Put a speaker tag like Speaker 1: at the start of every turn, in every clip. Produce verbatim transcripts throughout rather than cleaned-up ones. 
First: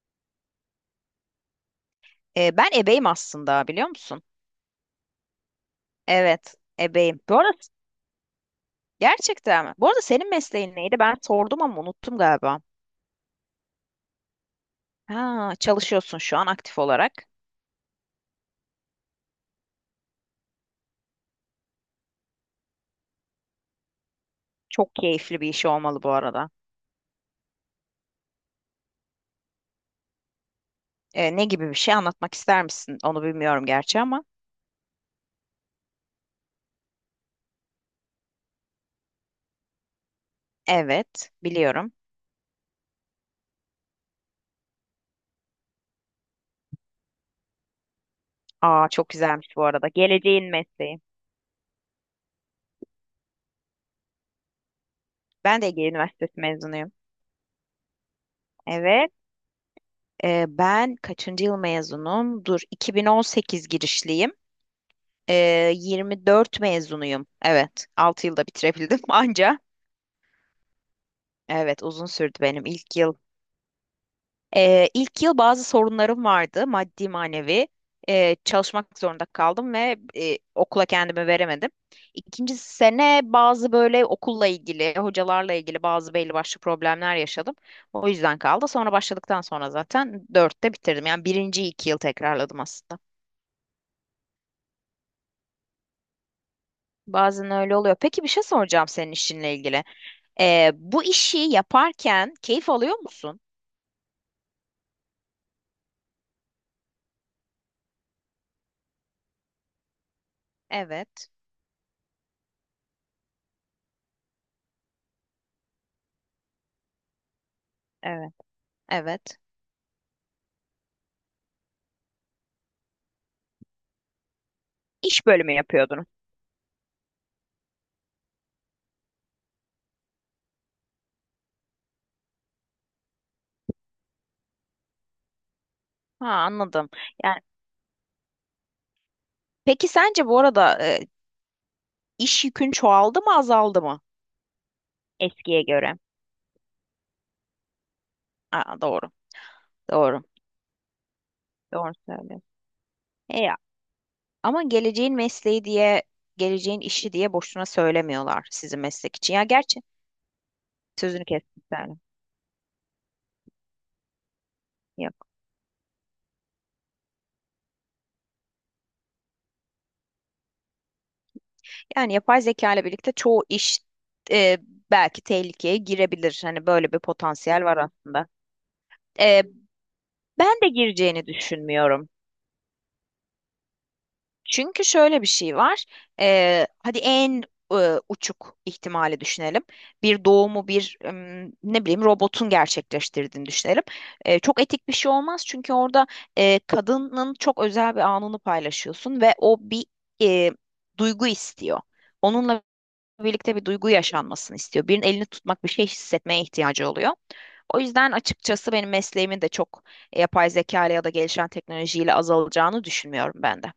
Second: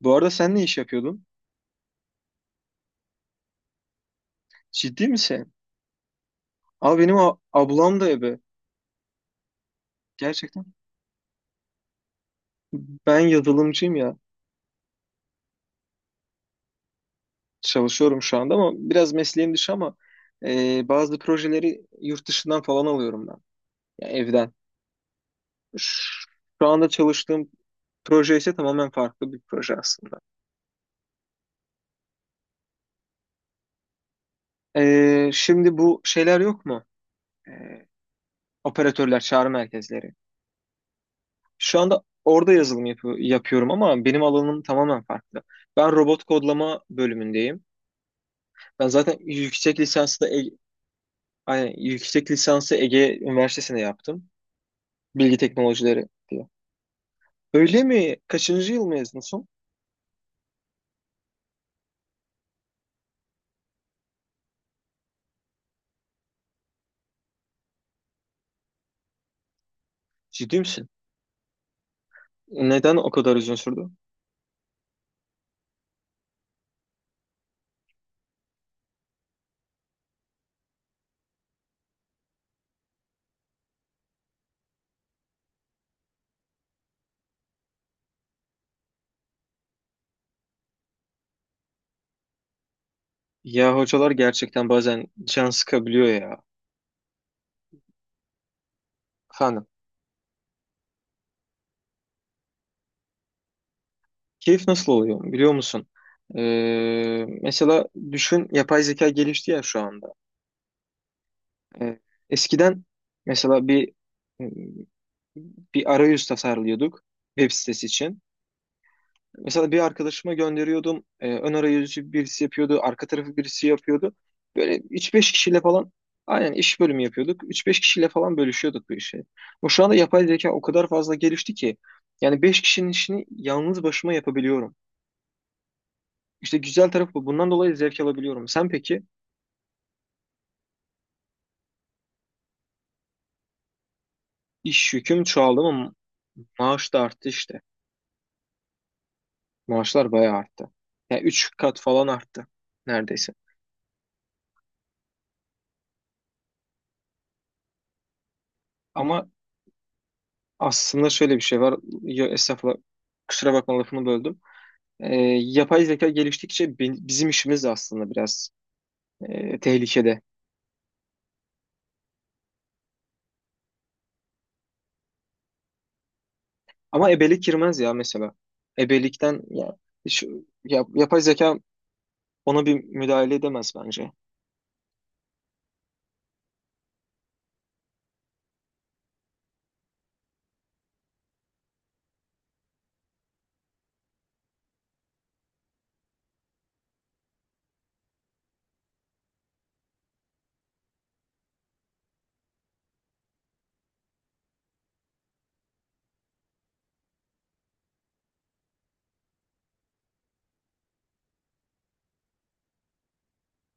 Speaker 1: Bu arada sen ne iş yapıyordun?
Speaker 2: E, ben ebeyim aslında, biliyor musun?
Speaker 1: Ciddi misin?
Speaker 2: Evet,
Speaker 1: Abi benim
Speaker 2: ebeyim.
Speaker 1: a-
Speaker 2: Bu arada
Speaker 1: ablam da ebe.
Speaker 2: gerçekten mi? Bu arada senin
Speaker 1: Gerçekten.
Speaker 2: mesleğin neydi? Ben sordum ama unuttum galiba.
Speaker 1: Ben yazılımcıyım ya.
Speaker 2: Ha, çalışıyorsun şu an aktif olarak.
Speaker 1: Çalışıyorum şu anda ama biraz mesleğim dışı ama e, bazı projeleri yurt dışından falan alıyorum ben. Ya evden.
Speaker 2: Çok keyifli bir iş olmalı bu
Speaker 1: Ş-
Speaker 2: arada.
Speaker 1: Şu anda çalıştığım proje ise tamamen farklı bir proje aslında.
Speaker 2: E, ne gibi bir şey, anlatmak ister misin? Onu bilmiyorum gerçi ama.
Speaker 1: E, şimdi bu şeyler yok mu? E, Operatörler, çağrı merkezleri.
Speaker 2: Evet,
Speaker 1: Şu
Speaker 2: biliyorum.
Speaker 1: anda orada yazılım yapı- yapıyorum ama benim alanım tamamen farklı. Ben robot kodlama bölümündeyim. Ben
Speaker 2: Aa, çok
Speaker 1: zaten
Speaker 2: güzelmiş bu
Speaker 1: yüksek
Speaker 2: arada.
Speaker 1: lisansı da Ege-
Speaker 2: Geleceğin mesleği.
Speaker 1: aynen, yüksek lisansı Ege Üniversitesi'ne yaptım. Bilgi
Speaker 2: Ben de Ege
Speaker 1: teknolojileri
Speaker 2: Üniversitesi
Speaker 1: diye.
Speaker 2: mezunuyum.
Speaker 1: Öyle mi? Kaçıncı yıl
Speaker 2: Evet,
Speaker 1: mezunusun?
Speaker 2: e, ben kaçıncı yıl mezunum? Dur, iki bin on sekiz girişliyim. Ee, yirmi dört mezunuyum. Evet, altı yılda bitirebildim anca.
Speaker 1: Ciddi misin?
Speaker 2: Evet, uzun sürdü benim
Speaker 1: Neden
Speaker 2: ilk
Speaker 1: o
Speaker 2: yıl.
Speaker 1: kadar uzun sürdü?
Speaker 2: Ee, ilk yıl bazı sorunlarım vardı, maddi manevi. Ee, çalışmak zorunda kaldım ve e, okula kendimi veremedim. İkinci sene bazı böyle okulla ilgili, hocalarla ilgili bazı belli başlı problemler yaşadım. O yüzden kaldı. Sonra başladıktan sonra zaten dörtte bitirdim. Yani birinci iki yıl tekrarladım aslında.
Speaker 1: Ya hocalar gerçekten bazen can sıkabiliyor ya.
Speaker 2: Bazen öyle oluyor. Peki, bir şey soracağım senin işinle
Speaker 1: Efendim,
Speaker 2: ilgili. Ee, bu işi yaparken keyif alıyor musun?
Speaker 1: keyif nasıl oluyor biliyor musun? Ee, mesela düşün yapay zeka gelişti ya şu anda.
Speaker 2: Evet,
Speaker 1: Ee, eskiden mesela bir bir arayüz tasarlıyorduk web sitesi için.
Speaker 2: evet, evet.
Speaker 1: Mesela bir arkadaşıma gönderiyordum. E, ön arayüzü birisi yapıyordu. Arka tarafı birisi yapıyordu. Böyle üç
Speaker 2: İş
Speaker 1: beş
Speaker 2: bölümü
Speaker 1: kişiyle falan
Speaker 2: yapıyordun.
Speaker 1: aynen iş bölümü yapıyorduk. Üç beş kişiyle falan bölüşüyorduk bu işi. Bu şu anda yapay zeka o kadar fazla gelişti ki yani beş kişinin işini yalnız başıma yapabiliyorum.
Speaker 2: Ha,
Speaker 1: İşte
Speaker 2: anladım.
Speaker 1: güzel tarafı bu.
Speaker 2: Yani
Speaker 1: Bundan dolayı zevk alabiliyorum. Sen peki
Speaker 2: peki sence bu arada e, iş yükün çoğaldı mı azaldı mı
Speaker 1: iş yüküm
Speaker 2: eskiye
Speaker 1: çoğaldı mı?
Speaker 2: göre?
Speaker 1: Maaş da arttı işte.
Speaker 2: Aa, doğru,
Speaker 1: Maaşlar
Speaker 2: doğru,
Speaker 1: bayağı arttı. Yani üç kat
Speaker 2: doğru
Speaker 1: falan
Speaker 2: söylüyorsun.
Speaker 1: arttı neredeyse.
Speaker 2: E ya, ama geleceğin mesleği diye, geleceğin işi diye boşuna söylemiyorlar sizin meslek
Speaker 1: Ama
Speaker 2: için. Ya gerçi
Speaker 1: Aslında
Speaker 2: sözünü
Speaker 1: şöyle bir şey
Speaker 2: kestim
Speaker 1: var.
Speaker 2: sen.
Speaker 1: Ya, estağfurullah. Kusura bakma lafını böldüm. Ee,
Speaker 2: Yok.
Speaker 1: yapay zeka geliştikçe bi- bizim işimiz de aslında biraz e, tehlikede.
Speaker 2: Yani yapay zeka ile birlikte çoğu iş e, belki tehlikeye girebilir. Hani böyle bir
Speaker 1: Ama ebelik
Speaker 2: potansiyel var
Speaker 1: girmez ya
Speaker 2: aslında.
Speaker 1: mesela. Ebelikten
Speaker 2: E,
Speaker 1: ya, şu,
Speaker 2: Ben de
Speaker 1: ya- yapay
Speaker 2: gireceğini
Speaker 1: zeka
Speaker 2: düşünmüyorum.
Speaker 1: ona bir müdahale edemez bence.
Speaker 2: Çünkü şöyle bir şey var. E, hadi en e, uçuk ihtimali düşünelim. Bir doğumu, bir em, ne bileyim, robotun gerçekleştirdiğini düşünelim. E, çok etik bir şey olmaz, çünkü orada e, kadının çok özel bir anını paylaşıyorsun ve o bir e, duygu istiyor. Onunla birlikte bir duygu yaşanmasını istiyor. Birinin elini tutmak, bir şey hissetmeye ihtiyacı oluyor. O yüzden açıkçası benim mesleğimin de çok e, yapay zeka ile ya da gelişen teknolojiyle azalacağını düşünmüyorum ben de.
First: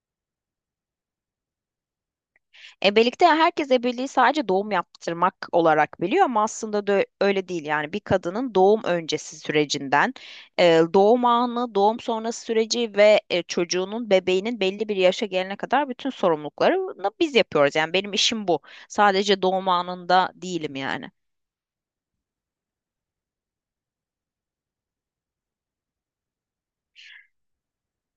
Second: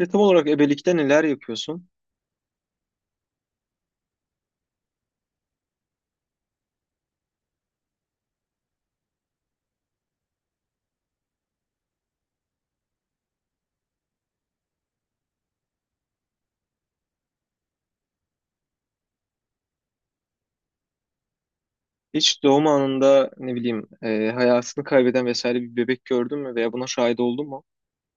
Speaker 1: Ve tam olarak ebelikte neler yapıyorsun?
Speaker 2: Ebelikte herkes ebeliği sadece doğum yaptırmak olarak biliyor, ama aslında da öyle değil. Yani bir kadının doğum öncesi sürecinden e, doğum anı, doğum sonrası süreci ve e, çocuğunun, bebeğinin belli bir yaşa gelene kadar bütün sorumluluklarını biz yapıyoruz. Yani benim işim bu. Sadece doğum anında değilim yani.
Speaker 1: Hiç doğum anında ne bileyim e, hayatını kaybeden vesaire bir bebek gördün mü veya buna şahit oldun mu?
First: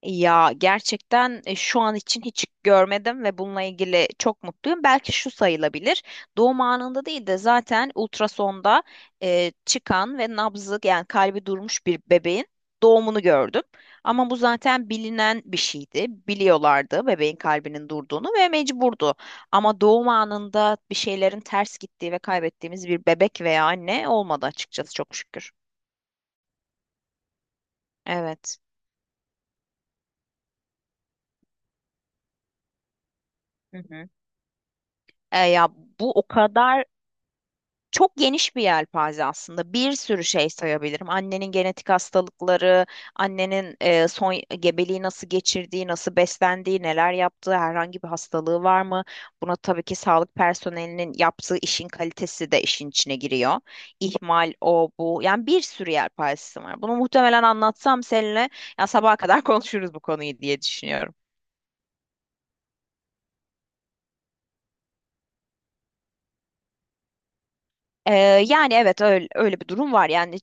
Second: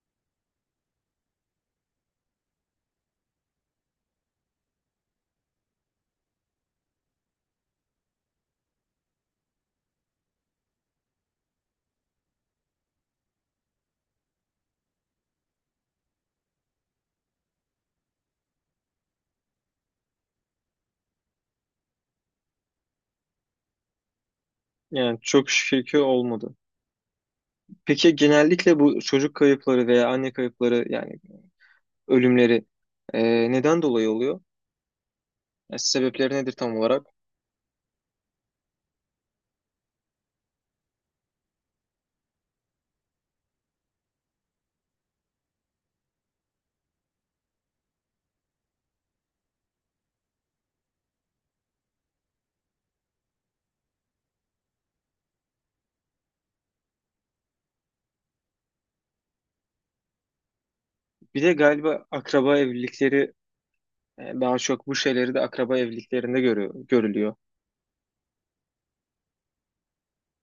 Speaker 2: Ya gerçekten e, şu an için hiç görmedim ve bununla ilgili çok mutluyum. Belki şu sayılabilir. Doğum anında değil de zaten ultrasonda e, çıkan ve nabzı yani kalbi durmuş bir bebeğin doğumunu gördüm. Ama bu zaten bilinen bir şeydi. Biliyorlardı bebeğin kalbinin durduğunu ve mecburdu. Ama doğum anında bir şeylerin ters gittiği ve kaybettiğimiz bir bebek veya anne olmadı açıkçası, çok
Speaker 1: Yani çok
Speaker 2: şükür.
Speaker 1: şükür ki olmadı. Peki
Speaker 2: Evet.
Speaker 1: genellikle bu çocuk kayıpları veya anne kayıpları yani ölümleri e,
Speaker 2: Hı
Speaker 1: neden dolayı
Speaker 2: hı.
Speaker 1: oluyor?
Speaker 2: E, ya
Speaker 1: Yani
Speaker 2: bu o
Speaker 1: sebepleri nedir tam
Speaker 2: kadar
Speaker 1: olarak?
Speaker 2: Çok geniş bir yelpaze aslında. Bir sürü şey sayabilirim. Annenin genetik hastalıkları, annenin e, son gebeliği nasıl geçirdiği, nasıl beslendiği, neler yaptığı, herhangi bir hastalığı var mı? Buna tabii ki sağlık personelinin yaptığı işin kalitesi de işin içine giriyor. İhmal, o, bu. Yani bir sürü yelpazesi var. Bunu muhtemelen anlatsam seninle ya sabaha kadar konuşuruz bu konuyu diye düşünüyorum.
Speaker 1: Bir de galiba akraba evlilikleri e, daha çok bu şeyleri de akraba evliliklerinde görüyor, görülüyor.
Speaker 2: Ee, Yani evet, öyle, öyle bir durum var. Yani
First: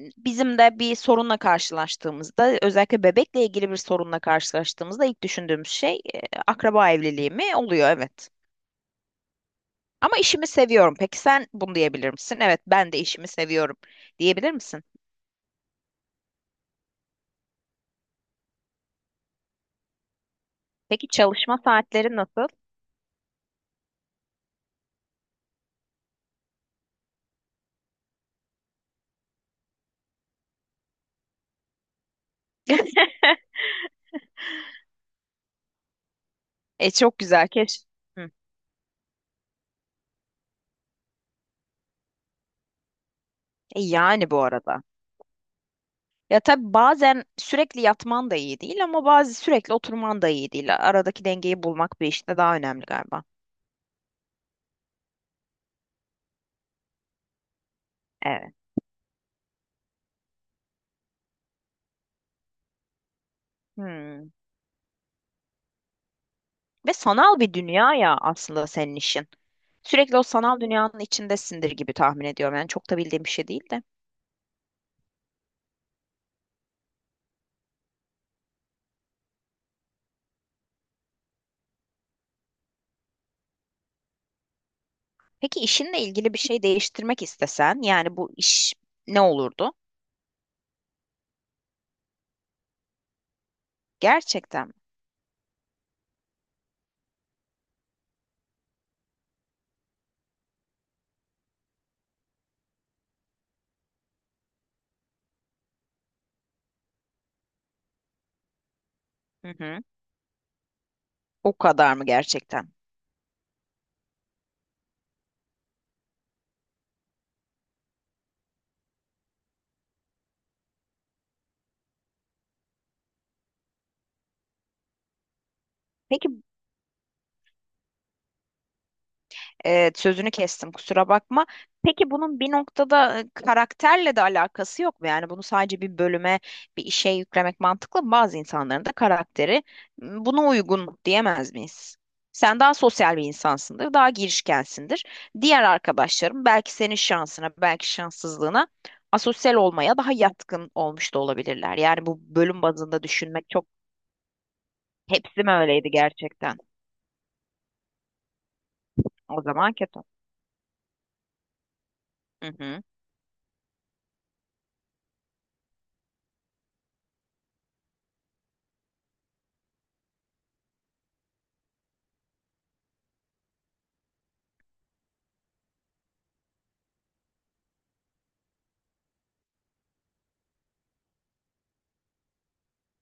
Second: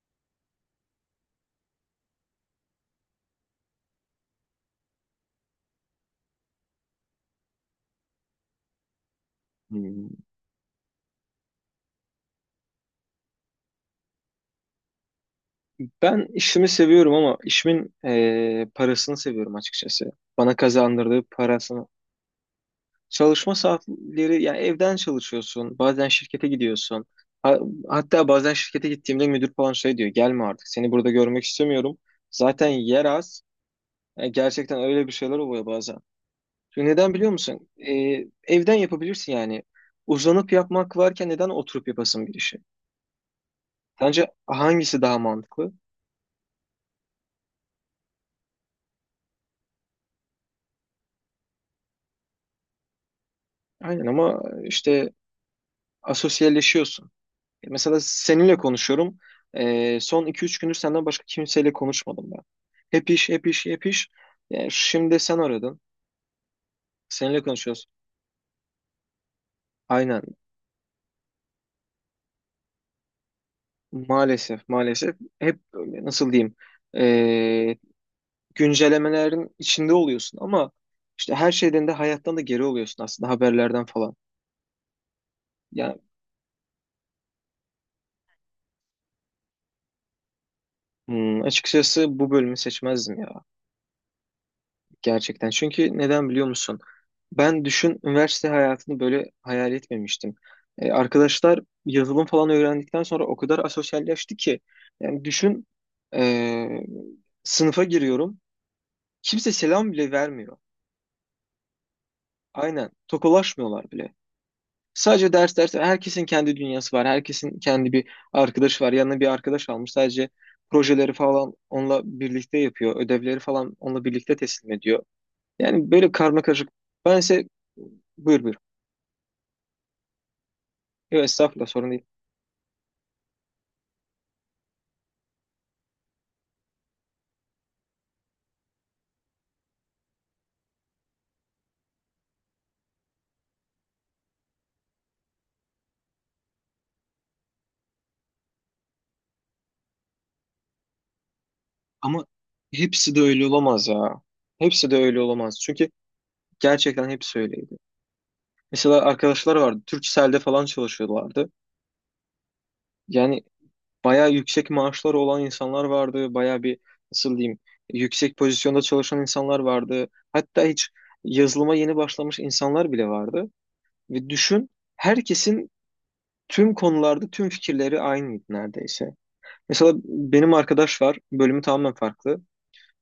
Speaker 2: bizim de bir sorunla karşılaştığımızda, özellikle bebekle ilgili bir sorunla karşılaştığımızda ilk düşündüğümüz şey e, akraba evliliği mi oluyor? Evet.
Speaker 1: Hmm.
Speaker 2: Ama işimi seviyorum. Peki sen bunu diyebilir misin? Evet, ben de işimi seviyorum diyebilir misin?
Speaker 1: Ben işimi seviyorum ama işimin e, parasını seviyorum açıkçası. Bana
Speaker 2: Peki
Speaker 1: kazandırdığı
Speaker 2: çalışma
Speaker 1: parasını.
Speaker 2: saatleri nasıl?
Speaker 1: Çalışma saatleri yani evden çalışıyorsun, bazen şirkete gidiyorsun. Ha- hatta bazen şirkete gittiğimde müdür falan şey diyor, gelme artık seni burada görmek istemiyorum. Zaten yer az. E, gerçekten öyle bir şeyler oluyor bazen. Çünkü
Speaker 2: E
Speaker 1: neden
Speaker 2: çok
Speaker 1: biliyor
Speaker 2: güzel
Speaker 1: musun?
Speaker 2: keş.
Speaker 1: Ee,
Speaker 2: Hı.
Speaker 1: evden yapabilirsin yani. Uzanıp yapmak varken neden oturup yapasın bir işi?
Speaker 2: E,
Speaker 1: Sence
Speaker 2: yani bu arada.
Speaker 1: hangisi daha mantıklı?
Speaker 2: Ya tabii bazen sürekli yatman da iyi değil, ama bazı sürekli oturman da iyi değil. Aradaki dengeyi bulmak bir işte daha önemli galiba.
Speaker 1: Aynen ama işte asosyalleşiyorsun. E, mesela
Speaker 2: Evet.
Speaker 1: seninle konuşuyorum. Ee, son iki üç gündür senden başka kimseyle konuşmadım ben. Hep iş, hep iş, hep iş.
Speaker 2: Hmm.
Speaker 1: Yani şimdi sen aradın.
Speaker 2: Ve sanal
Speaker 1: Seninle
Speaker 2: bir
Speaker 1: konuşuyoruz.
Speaker 2: dünya ya aslında senin işin. Sürekli
Speaker 1: Aynen.
Speaker 2: o sanal dünyanın içindesindir gibi tahmin ediyorum. Yani çok da bildiğim bir şey değil de.
Speaker 1: Maalesef, maalesef. Hep nasıl diyeyim? Ee, güncellemelerin içinde oluyorsun ama işte her şeyden de hayattan da geri oluyorsun aslında haberlerden falan.
Speaker 2: Peki işinle
Speaker 1: Yani
Speaker 2: ilgili bir şey değiştirmek istesen, yani bu iş ne olurdu?
Speaker 1: hmm, açıkçası bu bölümü seçmezdim ya
Speaker 2: Gerçekten mi?
Speaker 1: gerçekten. Çünkü neden biliyor musun? Ben düşün üniversite hayatını böyle hayal etmemiştim. E, arkadaşlar yazılım falan öğrendikten sonra o kadar asosyalleşti ki yani düşün e, sınıfa giriyorum
Speaker 2: Hı
Speaker 1: kimse
Speaker 2: hı.
Speaker 1: selam bile vermiyor.
Speaker 2: O kadar mı gerçekten?
Speaker 1: Aynen tokalaşmıyorlar bile. Sadece ders ders. Herkesin kendi dünyası var. Herkesin kendi bir arkadaşı var. Yanına bir arkadaş almış. Sadece projeleri falan onunla birlikte yapıyor. Ödevleri falan onunla birlikte teslim ediyor. Yani böyle
Speaker 2: Peki.
Speaker 1: karma karışık. Ben ise buyur buyur.
Speaker 2: Evet, sözünü kestim, kusura
Speaker 1: Yok
Speaker 2: bakma.
Speaker 1: estağfurullah sorun değil.
Speaker 2: Peki bunun bir noktada e, karakterle de alakası yok mu? Yani bunu sadece bir bölüme, bir işe yüklemek mantıklı mı? Bazı insanların da karakteri m, buna uygun diyemez miyiz? Sen daha sosyal bir insansındır, daha girişkensindir. Diğer arkadaşlarım belki senin şansına, belki şanssızlığına, asosyal olmaya daha yatkın olmuş da olabilirler. Yani bu
Speaker 1: Ama
Speaker 2: bölüm bazında
Speaker 1: hepsi de öyle
Speaker 2: düşünmek çok...
Speaker 1: olamaz ya. Hepsi de öyle
Speaker 2: Hepsi mi
Speaker 1: olamaz. Çünkü
Speaker 2: öyleydi gerçekten?
Speaker 1: gerçekten hepsi öyleydi. Mesela
Speaker 2: O
Speaker 1: arkadaşlar
Speaker 2: zaman
Speaker 1: vardı.
Speaker 2: kötü.
Speaker 1: Turkcell'de falan çalışıyorlardı.
Speaker 2: Hı hı.
Speaker 1: Yani bayağı yüksek maaşları olan insanlar vardı. Bayağı bir nasıl diyeyim yüksek pozisyonda çalışan insanlar vardı. Hatta hiç yazılıma yeni başlamış insanlar bile vardı. Ve düşün herkesin tüm konularda tüm fikirleri aynıydı neredeyse. Mesela benim arkadaş var. Bölümü tamamen farklı.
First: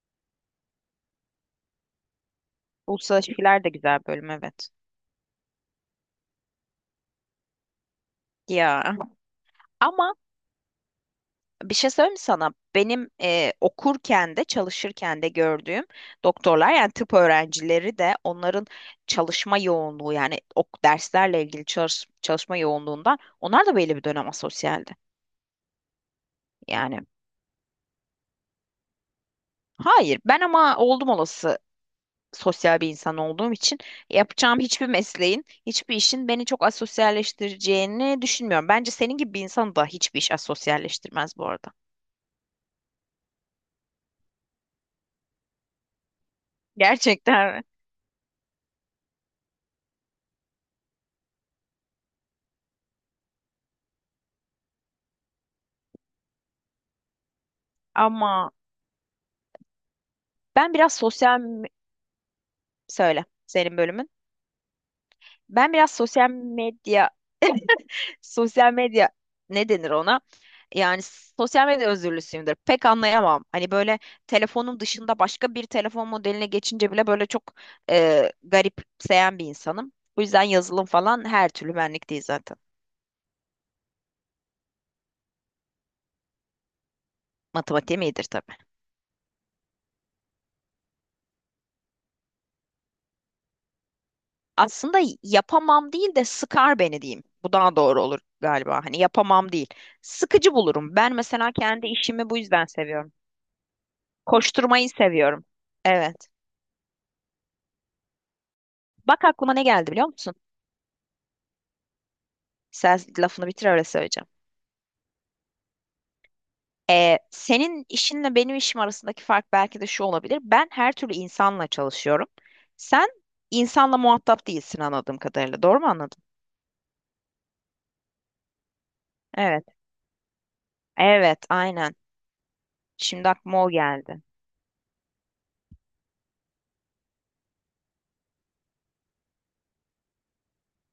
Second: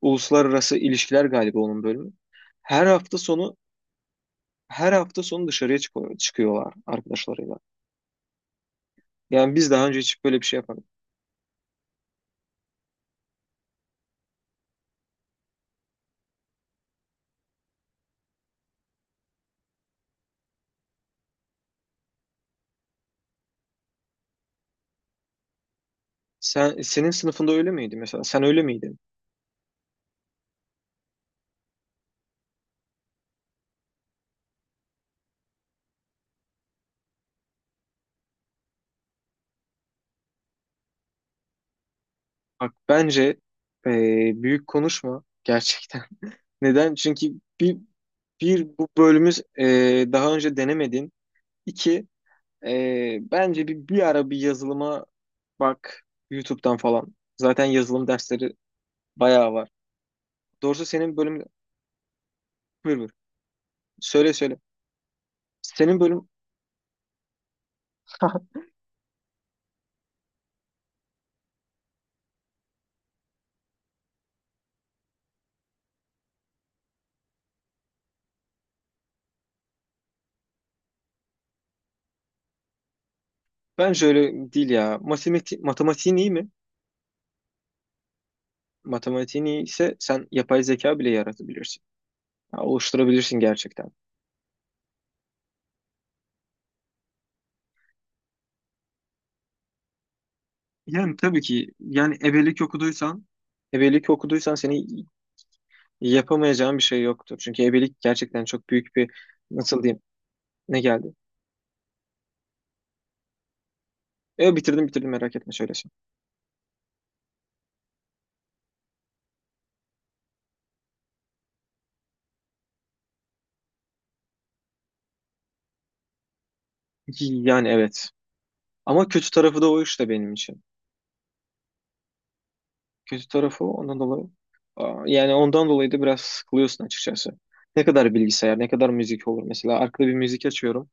Speaker 1: Uluslararası ilişkiler galiba onun bölümü. Her hafta
Speaker 2: Uluslararası
Speaker 1: sonu
Speaker 2: ilişkiler de güzel bölüm, evet.
Speaker 1: her hafta sonu dışarıya çıkıyor, çıkıyorlar arkadaşlarıyla.
Speaker 2: Ya
Speaker 1: Yani biz daha önce
Speaker 2: ama
Speaker 1: hiç böyle bir şey yapmadık.
Speaker 2: bir şey söyleyeyim mi sana? Benim e, okurken de çalışırken de gördüğüm doktorlar, yani tıp öğrencileri de, onların çalışma yoğunluğu, yani ok derslerle ilgili çalış- çalışma yoğunluğundan onlar da belli bir dönem asosyaldi.
Speaker 1: Sen,
Speaker 2: Yani
Speaker 1: senin sınıfında öyle miydi mesela? Sen öyle miydin?
Speaker 2: hayır, ben ama oldum olası sosyal bir insan olduğum için yapacağım hiçbir mesleğin, hiçbir işin beni çok asosyalleştireceğini düşünmüyorum. Bence senin gibi bir insanı da hiçbir iş asosyalleştirmez bu arada.
Speaker 1: Bak bence eee, büyük konuşma gerçekten. Neden? Çünkü
Speaker 2: Gerçekten mi?
Speaker 1: bir, bir bu bölümümüz eee, daha önce denemedin. İki eee, bence bir, bir ara bir yazılıma bak YouTube'dan falan. Zaten yazılım
Speaker 2: Ama
Speaker 1: dersleri bayağı var.
Speaker 2: Ben
Speaker 1: Doğrusu
Speaker 2: biraz
Speaker 1: senin
Speaker 2: sosyal
Speaker 1: bölüm
Speaker 2: me-
Speaker 1: buyur buyur.
Speaker 2: söyle senin bölümün.
Speaker 1: Söyle söyle.
Speaker 2: Ben biraz
Speaker 1: Senin bölüm
Speaker 2: sosyal medya sosyal medya, ne denir ona? Yani sosyal medya özürlüsüyümdür. Pek anlayamam. Hani böyle telefonum dışında başka bir telefon modeline geçince bile böyle çok e, garipseyen bir insanım. Bu yüzden yazılım falan her türlü benlik değil zaten.
Speaker 1: bence öyle değil ya. Matemati matematiğin iyi mi?
Speaker 2: Matematiğim iyidir tabii.
Speaker 1: Matematiğin iyi ise sen yapay zeka bile yaratabilirsin. Ya, oluşturabilirsin gerçekten.
Speaker 2: Aslında yapamam değil de, sıkar beni diyeyim. Bu daha doğru olur galiba. Hani yapamam değil. Sıkıcı bulurum.
Speaker 1: Yani
Speaker 2: Ben
Speaker 1: tabii
Speaker 2: mesela
Speaker 1: ki
Speaker 2: kendi
Speaker 1: yani
Speaker 2: işimi bu
Speaker 1: ebelik
Speaker 2: yüzden seviyorum.
Speaker 1: okuduysan ebelik okuduysan
Speaker 2: Koşturmayı
Speaker 1: seni
Speaker 2: seviyorum. Evet.
Speaker 1: yapamayacağın bir şey yoktur. Çünkü ebelik gerçekten çok büyük bir
Speaker 2: Bak aklıma ne
Speaker 1: nasıl
Speaker 2: geldi
Speaker 1: diyeyim
Speaker 2: biliyor musun?
Speaker 1: ne geldi?
Speaker 2: Sen lafını bitir, öyle söyleyeceğim.
Speaker 1: E bitirdim bitirdim merak etme şöyle şey.
Speaker 2: Ee, senin işinle benim işim arasındaki fark belki de şu olabilir. Ben her türlü insanla çalışıyorum. Sen insanla muhatap değilsin anladığım kadarıyla. Doğru mu anladım?
Speaker 1: Yani evet. Ama kötü tarafı
Speaker 2: Evet.
Speaker 1: da o işte benim için.
Speaker 2: Evet, aynen.
Speaker 1: Kötü
Speaker 2: Şimdi
Speaker 1: tarafı
Speaker 2: aklıma
Speaker 1: o,
Speaker 2: o
Speaker 1: ondan
Speaker 2: geldi.
Speaker 1: dolayı. Aa, yani ondan dolayı da biraz sıkılıyorsun açıkçası. Ne kadar bilgisayar, ne kadar müzik olur. Mesela arkada bir müzik açıyorum.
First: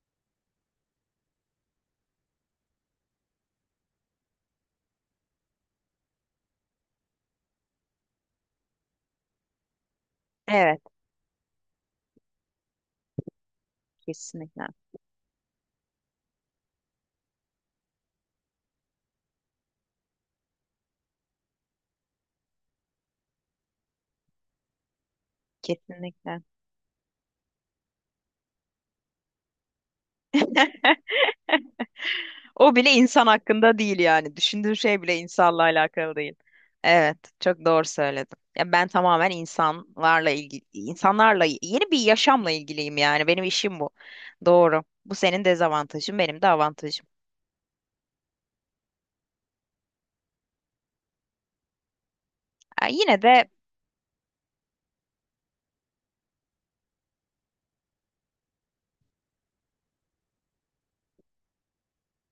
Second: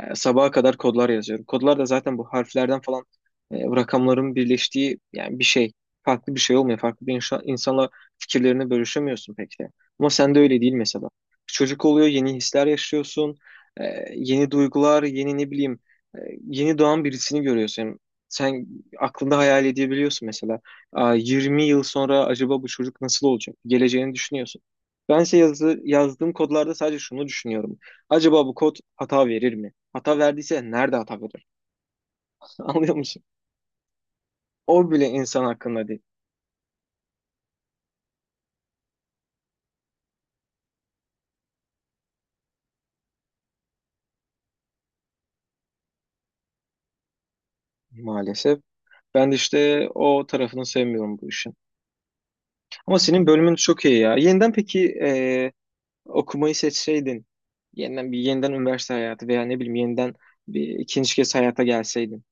Speaker 1: Ee, sabaha kadar kodlar yazıyorum. Kodlar da zaten bu harflerden falan e, rakamların birleştiği yani bir şey. Farklı bir şey olmuyor. Farklı bir inşa- insanla fikirlerini bölüşemiyorsun pek de. Ama sende öyle değil
Speaker 2: Evet,
Speaker 1: mesela. Çocuk oluyor, yeni hisler yaşıyorsun. Ee, yeni
Speaker 2: kesinlikle.
Speaker 1: duygular, yeni ne bileyim, e, yeni doğan birisini görüyorsun. Sen aklında hayal edebiliyorsun mesela. Aa, yirmi yıl sonra acaba bu çocuk nasıl olacak? Geleceğini düşünüyorsun. Bense yazı, yazdığım
Speaker 2: Kesinlikle.
Speaker 1: kodlarda sadece şunu düşünüyorum. Acaba bu kod hata verir mi? Hata verdiyse nerede hata verir?
Speaker 2: O bile
Speaker 1: Anlıyor musun?
Speaker 2: insan hakkında değil yani. Düşündüğün
Speaker 1: O
Speaker 2: şey
Speaker 1: bile
Speaker 2: bile
Speaker 1: insan
Speaker 2: insanla
Speaker 1: hakkında değil
Speaker 2: alakalı değil. Evet, çok doğru söyledim. Ya ben tamamen insanlarla ilgili, insanlarla yeni bir yaşamla ilgiliyim yani. Benim işim bu. Doğru. Bu senin dezavantajın, benim de avantajım.
Speaker 1: maalesef. Ben de işte o tarafını sevmiyorum bu işin.
Speaker 2: Ya
Speaker 1: Ama
Speaker 2: yine
Speaker 1: senin
Speaker 2: de
Speaker 1: bölümün çok iyi ya. Yeniden peki e, okumayı seçseydin, yeniden bir yeniden üniversite hayatı veya ne bileyim yeniden bir ikinci kez hayata gelseydin,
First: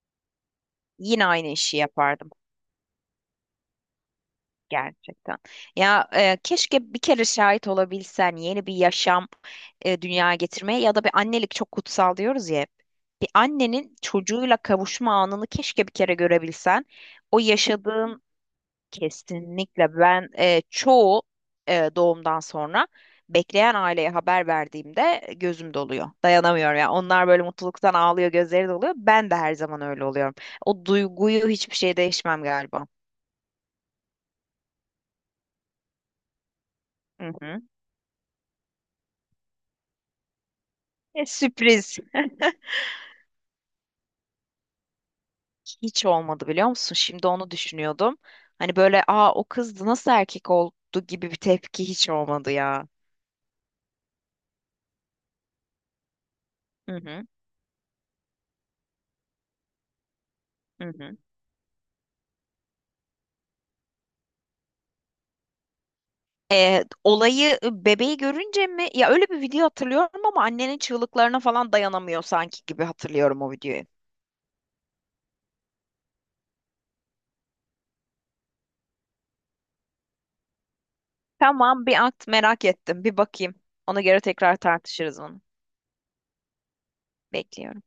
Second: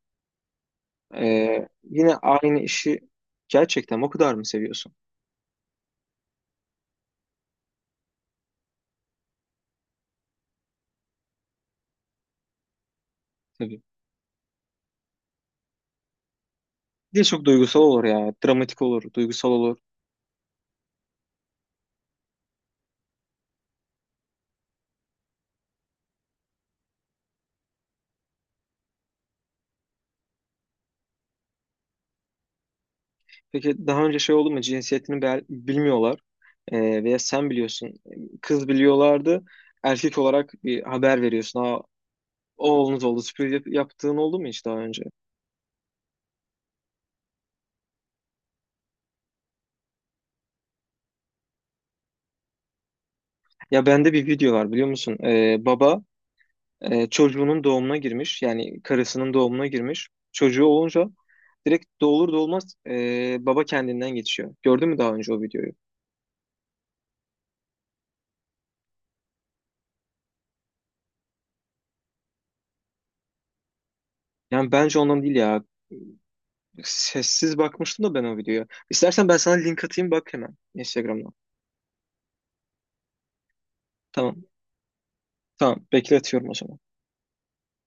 Speaker 2: yine aynı
Speaker 1: e,
Speaker 2: işi
Speaker 1: yine
Speaker 2: yapardım.
Speaker 1: aynı işi gerçekten o kadar mı seviyorsun?
Speaker 2: Gerçekten. Ya, e, keşke bir kere şahit olabilsen yeni bir yaşam e, dünyaya getirmeye, ya da bir annelik çok kutsal diyoruz ya hep. Bir
Speaker 1: Tabii.
Speaker 2: annenin çocuğuyla kavuşma anını keşke bir kere görebilsen.
Speaker 1: Bir de
Speaker 2: O
Speaker 1: çok duygusal olur
Speaker 2: yaşadığın
Speaker 1: ya. Dramatik olur, duygusal olur.
Speaker 2: kesinlikle, ben e, çoğu e, doğumdan sonra bekleyen aileye haber verdiğimde gözüm doluyor. Dayanamıyorum ya. Onlar böyle mutluluktan ağlıyor, gözleri doluyor. Ben de her zaman öyle oluyorum. O duyguyu hiçbir şey değişmem galiba.
Speaker 1: Peki daha önce şey oldu mu? Cinsiyetini bel- bilmiyorlar. Ee, veya
Speaker 2: Hı
Speaker 1: sen
Speaker 2: hı.
Speaker 1: biliyorsun. Kız biliyorlardı. Erkek olarak bir haber
Speaker 2: E,
Speaker 1: veriyorsun. Aa,
Speaker 2: sürpriz.
Speaker 1: oğlunuz oldu. Sürpriz yap- yaptığın oldu mu hiç daha önce?
Speaker 2: Hiç olmadı biliyor musun? Şimdi onu düşünüyordum. Hani böyle "aa o kızdı, nasıl erkek oldu" gibi bir tepki hiç olmadı ya.
Speaker 1: Ya bende bir video var biliyor musun? Ee, baba
Speaker 2: Hı
Speaker 1: e,
Speaker 2: hı.
Speaker 1: çocuğunun doğumuna girmiş. Yani karısının doğumuna girmiş. Çocuğu
Speaker 2: Hı
Speaker 1: olunca
Speaker 2: hı.
Speaker 1: direkt doğulur doğulmaz e, baba kendinden geçiyor. Gördün mü daha önce o videoyu?
Speaker 2: Ee, olayı Bebeği görünce mi? Ya öyle bir video hatırlıyorum ama annenin çığlıklarına falan dayanamıyor sanki gibi hatırlıyorum o videoyu.
Speaker 1: Yani bence ondan değil ya. Sessiz bakmıştım da ben o videoya. İstersen ben sana link atayım bak hemen Instagram'dan.
Speaker 2: Tamam, bir at, merak ettim. Bir bakayım. Ona göre
Speaker 1: Tamam.
Speaker 2: tekrar tartışırız onu.
Speaker 1: Tamam. Bekletiyorum o zaman.
Speaker 2: Bekliyorum.